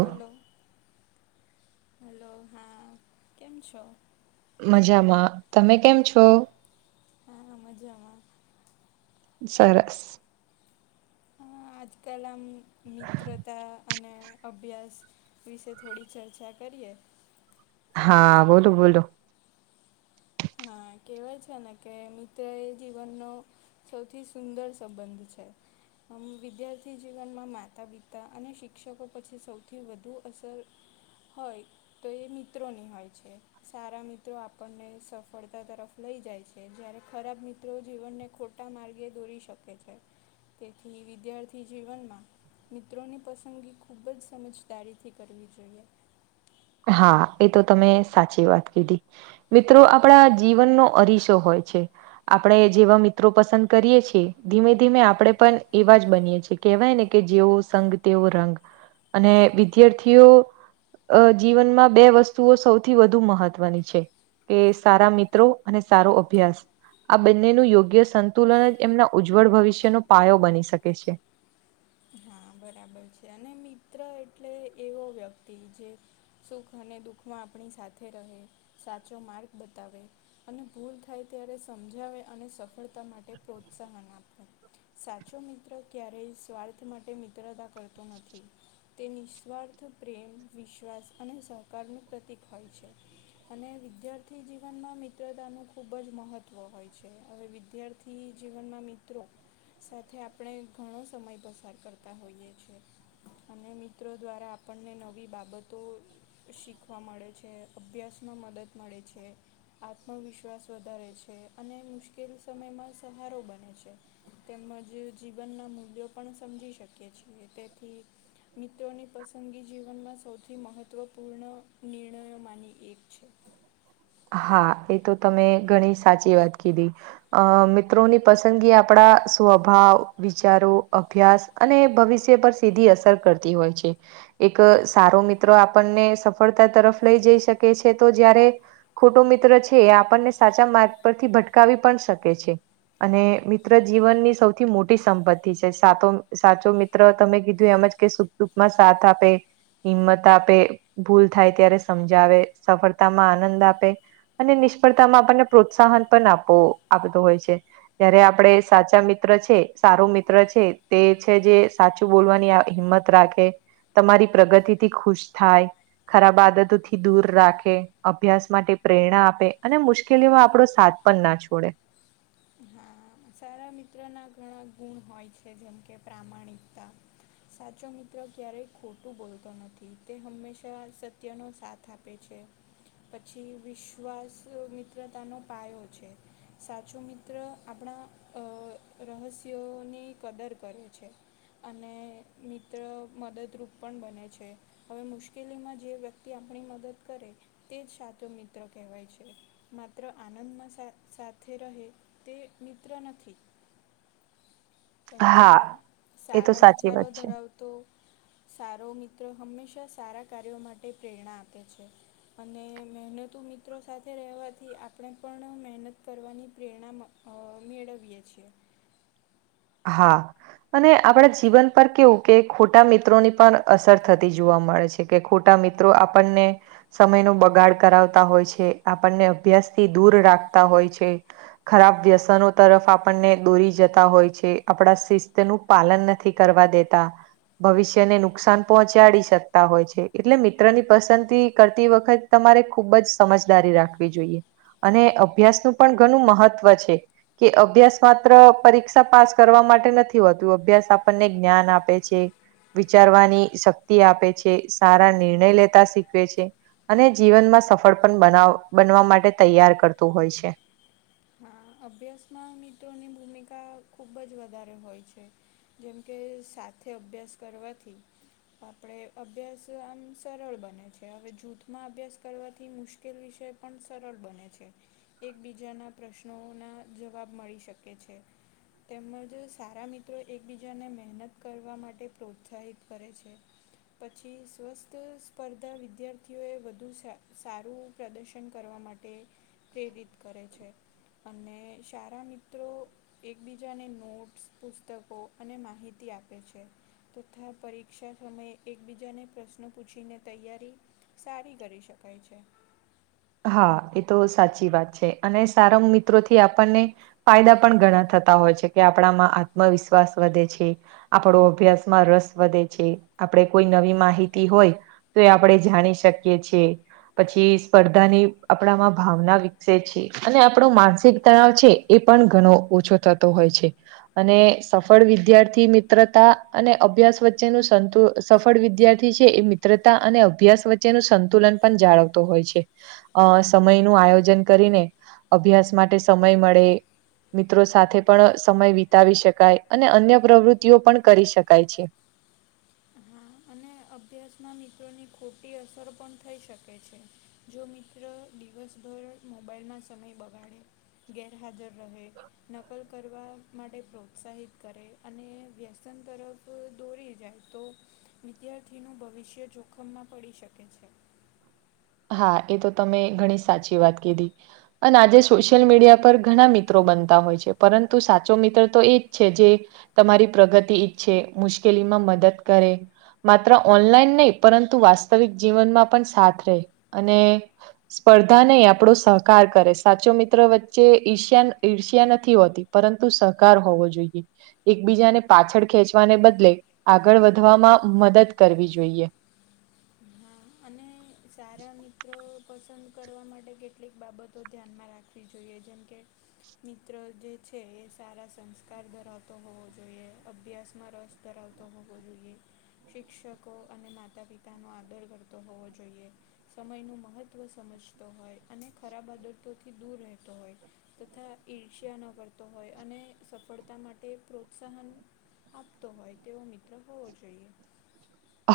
Hello hello હા કેમ છો? મજામાં તમે કેમ છો હા મજામાં સરસ હા આજકાલ આમ મિત્રતા અને અભ્યાસ વિશે થોડી ચર્ચા કરીએ હા બોલો બોલો હા કેવાય છે, ને કે તે જીવનનો સૌથી સુંદર સંબંધ છે. આમ વિદ્યાર્થી જીવનમાં માતા પિતા અને શિક્ષકો પછી સૌથી વધું અસર હોય તો એ મિત્રોની હોય છે સારા મિત્રો આપણને સફ સફળતા તરફ લઈ જાય છે જ્યારે ખરાબ મિત્રો જીવનને ખોટા માર્ગે દોરી શકે છે. તેથી વિદ્યાર્થી જીવનમાં મિત્રોની પસંદગી ખૂબ જ સમજદારીથી કરવી જોઈએ હા એ તો તમે સાચી વાત કીધી. મિત્રો આપણા જીવનનો અરીસો હોય છે. આપણે જેવા મિત્રો પસંદ કરીએ છીએ ધીમે ધીમે આપણે પણ એવા જ બનીએ છે. કેવાય ને કે જેવો સંગ તેવો રંગ અને વિદ્યાર્થીઓ અ જીવનમાં બે વસ્તુઓ સૌથી વધુ મહત્વની છે. એ સારા મિત્રો અને સારો અભ્યાસ આ બંનેનું યોગ્ય સંતુલન જ એમના ઉજ્જવળ ભવિષ્યનો પાયો બની શકે છે. હા બરાબર છે, અને મિત્ર એટલે એવો વ્યક્તિ જે સુખ અને દુઃખમાં આપણી સાથે રહે સાચો માર્ગ બતાવે અને ભૂલ થાય ત્યારે સમજાવે અને સફળતા માટે પ્રોત્સાહન આપે સાચો મિત્ર ક્યારેય સ્વાર્થ માટે મિત્રતા કરતો નથી તે નિસ્વાર્થ પ્રેમ વિશ્વાસ અને સહકારનું પ્રતિક હોય છે. અને વિદ્યાર્થી જીવનમાં મિત્રતાનું ખૂબ જ મહત્ત્વ હોય છે હવે વિદ્યા થી જીવનમાં મિત્રો સાથે આપણે ઘણો સમય પસાર કર તા હોઈએ છે અને મિત્રો દ્વારા આપણને નવી બાબતો શીખવા મળે છે, અભ્યાસમાં મદદ મળે છે. આત્મવિશ્વાસ વધારે છે અને મુશ્કેલી સમયમાં સહારો બને છે. તેમજ જીવનના મૂલ્યો પણ સમજી શકીએ છીએ તેથી મિત્રોની પસંદગી જીવનમાં સૌથી મહત્ત્વપૂર્ણ નિર્ણયોમાંની એક છે. હા એ તો તમે ઘણી સાચી વાત કીધી. અ મિત્રોની પસંદગી આપણા સ્વભાવ, વિચારો, અભ્યાસ અને ભવિષ્ય પર સીધી અસર કરતી હોય છે. એક સારો મિત્ર આપણને સફળતા તરફ લઈ જઈ શકે છે તો જયારે ખોટો મિત્ર છે એ આપણને સાચા માર્ગ પરથી ભટકાવી પણ શકે છે. અને મિત્ર જીવનની સૌથી મોટી સંપત્તિ છે. સાતો સાચો મિત મિત્ર તમે કીધું એમ જ કે સુખ દુખમાં સાથ આપે હિંમત આપે, ભૂલ થાય ત્યારે સમજાવે, સફળતામાં આનંદ આપ આપે અને નિષ્ફળતામાં આપણને પ્રોત્સાહન પણ આપો આપતો હોય છે. જયારે આપડે સાચા મિત્ર છે સારું મિત્ર છે તે છે જે સાચું બોલવાની આ હિંમત ત રાખે, તમારી પ્રગતિથી ખુશ થાય. ખરાબ આદતોથી દૂર રાખે, અભ્યાસ માટે પ્રેરણા આપે, અને મુશ્કેલીઓમાં આપણો સાથ પણ ના છોડે હા સારા મિત્રના ઘણા ગુણ હોય છે. જેમ કે પ્રામાણિકતા, સાચો મિત્ર ક્યારેય ખોટું બોલતો નથી. તે હંમેશા સત્યનો સાથ. થોડું આપે છે. પછી વિશ્વાસ મિત્રતાનો પાયો છે. સાચો મિત્ર. આપણા અ રહસ્યોની કદર કરે છે. અને મિત્ર મદદરૂપ પણ બને છે. હવે મુશ્કેલીમાં જે વ્યક્તિ આપણી મદદ કરે, તેજ સાચોમિત્ર કહેવાય છે. માત્ર આનંદમાં સાથ સાથે રહે. તે મિત્ર નથી. હા તથા એ તો સારા સાચી વિચારો વાત છે ધરાવતા, તો સારો મિત્ર હંમેશા સારા કાર્યો માટે પ્રેરણા આપે છે. અને મહેનતુ મિત્રો સાથે રહેવાથી આપણે પણ મહેનત કરવાની પ્રેરણા મળે, અને મેળવીએ છીએ. હા, અને આપણા જીવન પર કેવું કે ખોટા મિત્રોની પણ અસર થતી જોવા મળે છે. કે કે ખોટા મિત્રો આપણને, સમયનો બગાડ કરાવતા હોય છે, આપણને અભ્યાસથી દૂર રાખતા હોય છે. ખરાબ વ્યસનો તરફ આપણને દોરી જતા હોય છે. આપણા શિસ્તનું પાલન નથી કરવા દેતા. ભવિષ્યને નુકસાન પહોંચાડી શકતા હોય છે. એટલે મિત્રની પસંદગી કરતી વખતે, તમારે ખૂબ જ સમજદારી રાખવી જોઈએ. અને અભ્યાસનું પણ ઘણું મહત્વ છે. કે અભ્યાસ માત્ર પરીક્ષા પાસે, કરવા માટે નથી હોતું. અભ્યાસ આપણને જ્ઞાન આપે છે. વિચારવાની શક્તિ આપે છે, સારા નિર્ણય લેતા શીખવે છે. અને જીવનમાં સફળ પણ બનાવ બનવા માટે તૈયાર કરતું હોય છે. હા અભ્યાસમાં મિત્રોની ભૂમિકા ખૂબ જ વધારે હોય છે. જેમકે સાથે અભ્યાસ કરવાથી, તો આપણે અભ્યાસ આમ સરળ બને છે. હવે જૂથમાં અભ્યાસ કરવાથી મુશ્કેલ, કેલ વિષય પણ સરળ બને છે. એકબીજાના પ્રશ્ન નો ના જવાબ મળી શકે છે. તેમજ સારા મિત્રો એકબીજાને મહેનત કરવા માટે પ્રોત્સાહિત કરે છે. પછી સ્વસ્થ સ્પર્ધા વિદ્યાર્થીઓએ વધુ સારુ, પ્રદર્શન કરવા માટે પ્રેરિત કરે છે. અને સારા મિત્રોને, એકબીજાને નોટ્સ, પુસ્તકો અને માહિતી આપે છે. તથા પરીક્ષા સમયે એકબીજાને પ્રશ્નો પૂછીને તૈયારી, સારી કરી શકાય છે. હા એતો સાચીવાત છે, અને સારા મિત્રોથી આપણને ફાયદા પણ ઘણા થતા હોય છે, કે આપણામાં આત્મવિશ્વાસ વધે છે. આપડો અભ્યાસમાં રસ વધે છે. આપણે કોઈ નવી માહિતી હોયને. તોએ આપણેે ઝાણી શકીએ છીએ. પછી સ્પર્ધા ધાની આપડામાં ભાવના વિકસે છે, અને આપડો માનસિક તણાવ છે, એ પણ ઘણો ઓછો. થતો હોય છે. અને સફળ વિદ્યાર્થી મિત્રતા અને અભ્યાસ વચ્ચેનું સંતુલન, સફળ વિદ્યાર્થી છે, એ મિત્રતા અને અભ્યાસ વચ્ચેનું સંતુલન પન જાળવતો હોય છે. અ સમયનું આયોજન કરીને અભ્યાસ માટે સમય મળે. મિત્રો સાથે પણ સમય વિતાવી શકાય અને અન્ય પ્રવૃતિઓ પણ કરી શકાય છે. હા અને ને અભ્યસના મિત્રોની ખોટી અસર પણ થઈ શકે છે. જો મિત્ર દિવસભર મોબાઈલમાં સમય બગાડે ગેરહાજર રહે નકલ કરવા માટે પ્રોત્સાહિત કરે અને વ્યસન તરફ કોઈ દોરી જાય તો વિદ્યાર્થીનું ભવિષ્ય જોખમમાં પડી શકે છે. હા એ તો તમે ઘણી સાચી વાત કીધી. પણ આજે સોશિયલ મીડિયા પર ઘણા મિત્રો બનતા હોય છે પરંતુ સાચો મિત્ર તો એ જ છે જે તમારી પ્રગતિ ઈચ્છે, મુશ્કેલીમાં મદદ કરે. માત્ર ઓનલાઈન નઈ પરંતુ વાસ્તવિક જીવનમાં પણ સાથ રે અને સ્પર્ધા નઈ આપડો સહકાર કરે સાચો મિત્ર વચ્ચે ઈર્ષ્યા ન ઈર્ષ્યા નથી હોતી. પરંતુ સહકાર હોવો જોઈએ. એકબીજાને પાછળ ખેંચવાને બદલે આગળ વધવામાં મદદ કરવી જોઈએ. હા અને સારા મિત્રો પસંદ કરવા માટે કેટલીક બાબતો ધ્યાનમાં રાખવી જોઈએ જેમ કે મિત્ર જે છે એ સારા સંસ્કાર ધરાવતો હોવો જોઈએ, અભ્યાસમાં રસ ધરાવતો હોવો જોઈએ. શિક્ષકો અને માતા પિતાનો આદર કરતો હોવો જોઈએ. સમયનું મહત્ત્વ સમજતો હોય અને ખરાબ આદતોથી દૂર રહેતો હોય. તથા ઈર્ષ્યા ન કરતો હોય અને સફળતા માટે પ્રોત્સાહન આપતો હોય તેવો મિત્ર હોવો જોઈએ.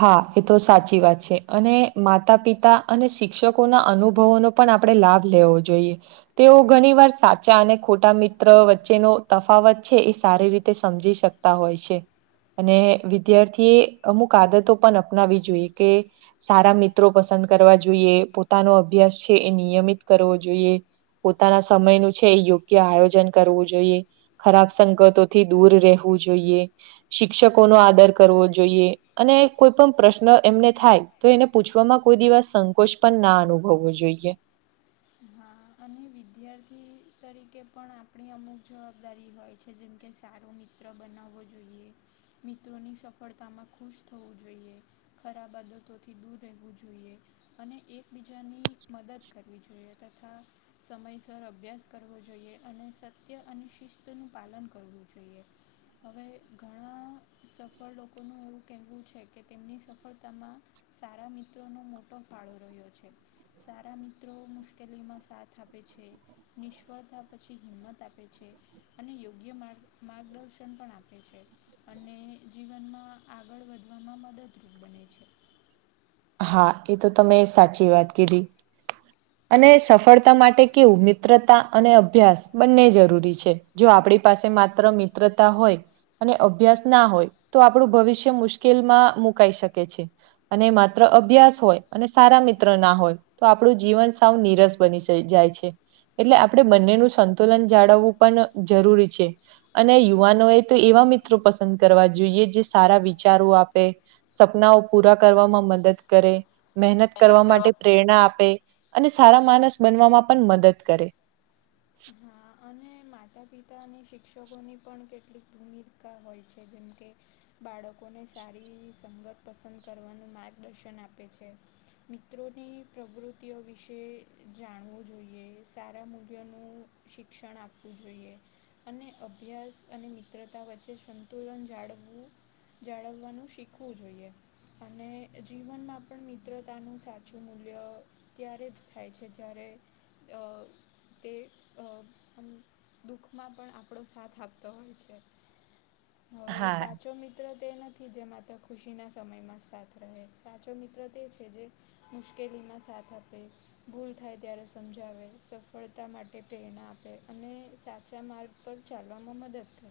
હા એ તો સાચી વાત છે અને માતા પિતા અને શિક્ષકોના અનુભવોનો પણ આપણે લાભ લેવો જોઈએ. તેઓ ઘણીવાર સાચા અને ખોટા મિત્ર વચ્ચેનો તફાવત છે એ સારી રીતે સમજી શક તા હોય છે અને વિદ્યાર્થીએ અમુક આદતો પણ અપનાવી જોઈએ કે સારા મિત્રો પસંદ કરવા જોઈએ. પોતાનો અભ્યાસ છે એ નિયમિત કરવો જોઈએ. પોતાના સમયનું છે યોગ્ય આયોજન કરવું જોઈએ. ખરાબ સંગતોથી દૂર રહેવું જોઈએ. શિક્ષકોનો આદર કરવો જોઈએ. અને કોઈ પણ પ્રશ્ન એમને થાય તો એને પૂછવામાં કોઈ દિવસ સંકોચ પણ ના અનુભવવો જોઈએ. હા અને વિદ્યાર્થી તરીકે પણ આપણી અમુક જવાબદારી હોય. છે જેમ કે સારો મિત્ર બનાવવો જોઈએ. મિત્રોની સફળતામાં ખુશ થવું જોઈએ. ખરાબ આદતોથી દૂર રહેવું જોઈએ અને એકબીજાની મદદ કરવી જોઈએ. તથા સમયસર અભ્યાસ કરવો જોઈએ અને સત્ય અને શિસ્તનું પાલન કરવું જોઈએ. હવે ઘણા સફળ લોકોનું એવું કહેવું છે કે તેમની સફળતામાં સારા મિત્રોનો મોટો ફાળો રહ્યો છે. સારા મિત્રો મુશ કેલીમાં સાથ આપે છે. નિષ્ફળતા પછી હિંમત આપે છે. અને યોગ્ય માર્ગ માર્ગદર્શન પણ આપે છે. અને જીવનમાં આગળ વધવામાં મદદરૂપ બને છે. હા, એ તો તમે સાચી વાત કીધી. અને સફળતા માટે કેવું મિત્રતા અને અભ્યાસ બંને જરૂરી છે. જો આપણી પાસે માત્ર મિત્રતા હોય. અને અભ્યાસ ના હોય તો આપણું ભવિષ્ય મુશ્કેલમાં મુકાઈ શકે છે. અને માત્ર અભ્યાસ હોય અને સારા મિત્ર ના હોય તો આપણું જીવન નિરસ બની જાય છે. એટલે આપણે બંનેનું સંતુલન જાળવવું પણ જરૂરી છે. અને યુવાનો એ તો એવા મિત્રો પસંદ કરવા જોઈએ જે સારા વિચારો આપે સપનાઓ પૂરા કરવામાં મદદ કરે. મહેનત કરવા માટે પ્રેરણા આપે અને સારા માણસ બનવામાં પણ મદદ કરે. હા અને માતા-પિતા અને શિક્ષકોની પણ કેટલીક ભૂમિકા હોય છે. જેમ કે બાળકોને સારી સંગત પસંદ કરવાનું માર્ગદર્શન આપે છે. મિત્રોની પ્રવૃતિઓ વિશે જાણવું જોઈએ, સારા મૂલ્યોનું શિક્ષણ આપવું જોઈએ. અને અભ્યાસ અને મિત્રતા વચ્ચે સંતુલન જાળવવું. જાળવવાનું શીખવું જોઈએ. અને જીવનમાં પણ મિત્રતાનું સાચું મૂલ્ય ત્યારે જ થાય છે. જ્યારે તે દુઃખમાં પણ આપણો સાથ આપતો હોય છે હવે હા સાચો મિત્ર તે ન થી જે માત્ર ખુશી ના સમય માં સાથ રહે સાચો મિત્ર તે છે જે મુશ્કેલીમાં સાથ આપે, ભૂલ થાય ત્યારે સમજાવે, સફળતા માટે એ પ્રેરણા આપે અને સાચા માર્ગ પર ચાલવામાં મદદ કરે.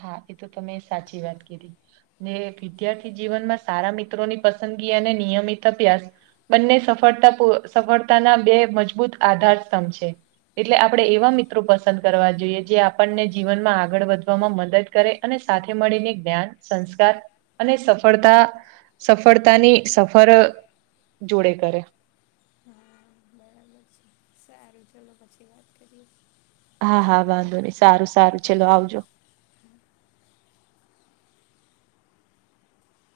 હા, એ તો તમે સાચી વાત કીધી. જે વિદ્યાર્થી જીવનમાં સારા મિત્રોની પસંદગી અને નિયમિત અભ્યાસ બંને સફળતા સફળતાના બે મજબૂત આધાર સ્તંભ છે. એટલે આપણે એવા મિત્રો પસંદ કરવા જોઈએ. જે આપણને જીવનમાં આગળ વધ મદદ કરે અને સાથે મળીને જ્ઞાન, સંસ્કાર અને સફળતા સફળતાની સફર, સાથે કરે. હા, બરાબર છે. સારું ચલો પછી વાત કરીએ. હા, હા. વાંધો નહી સારું સારું ચલો આવજો.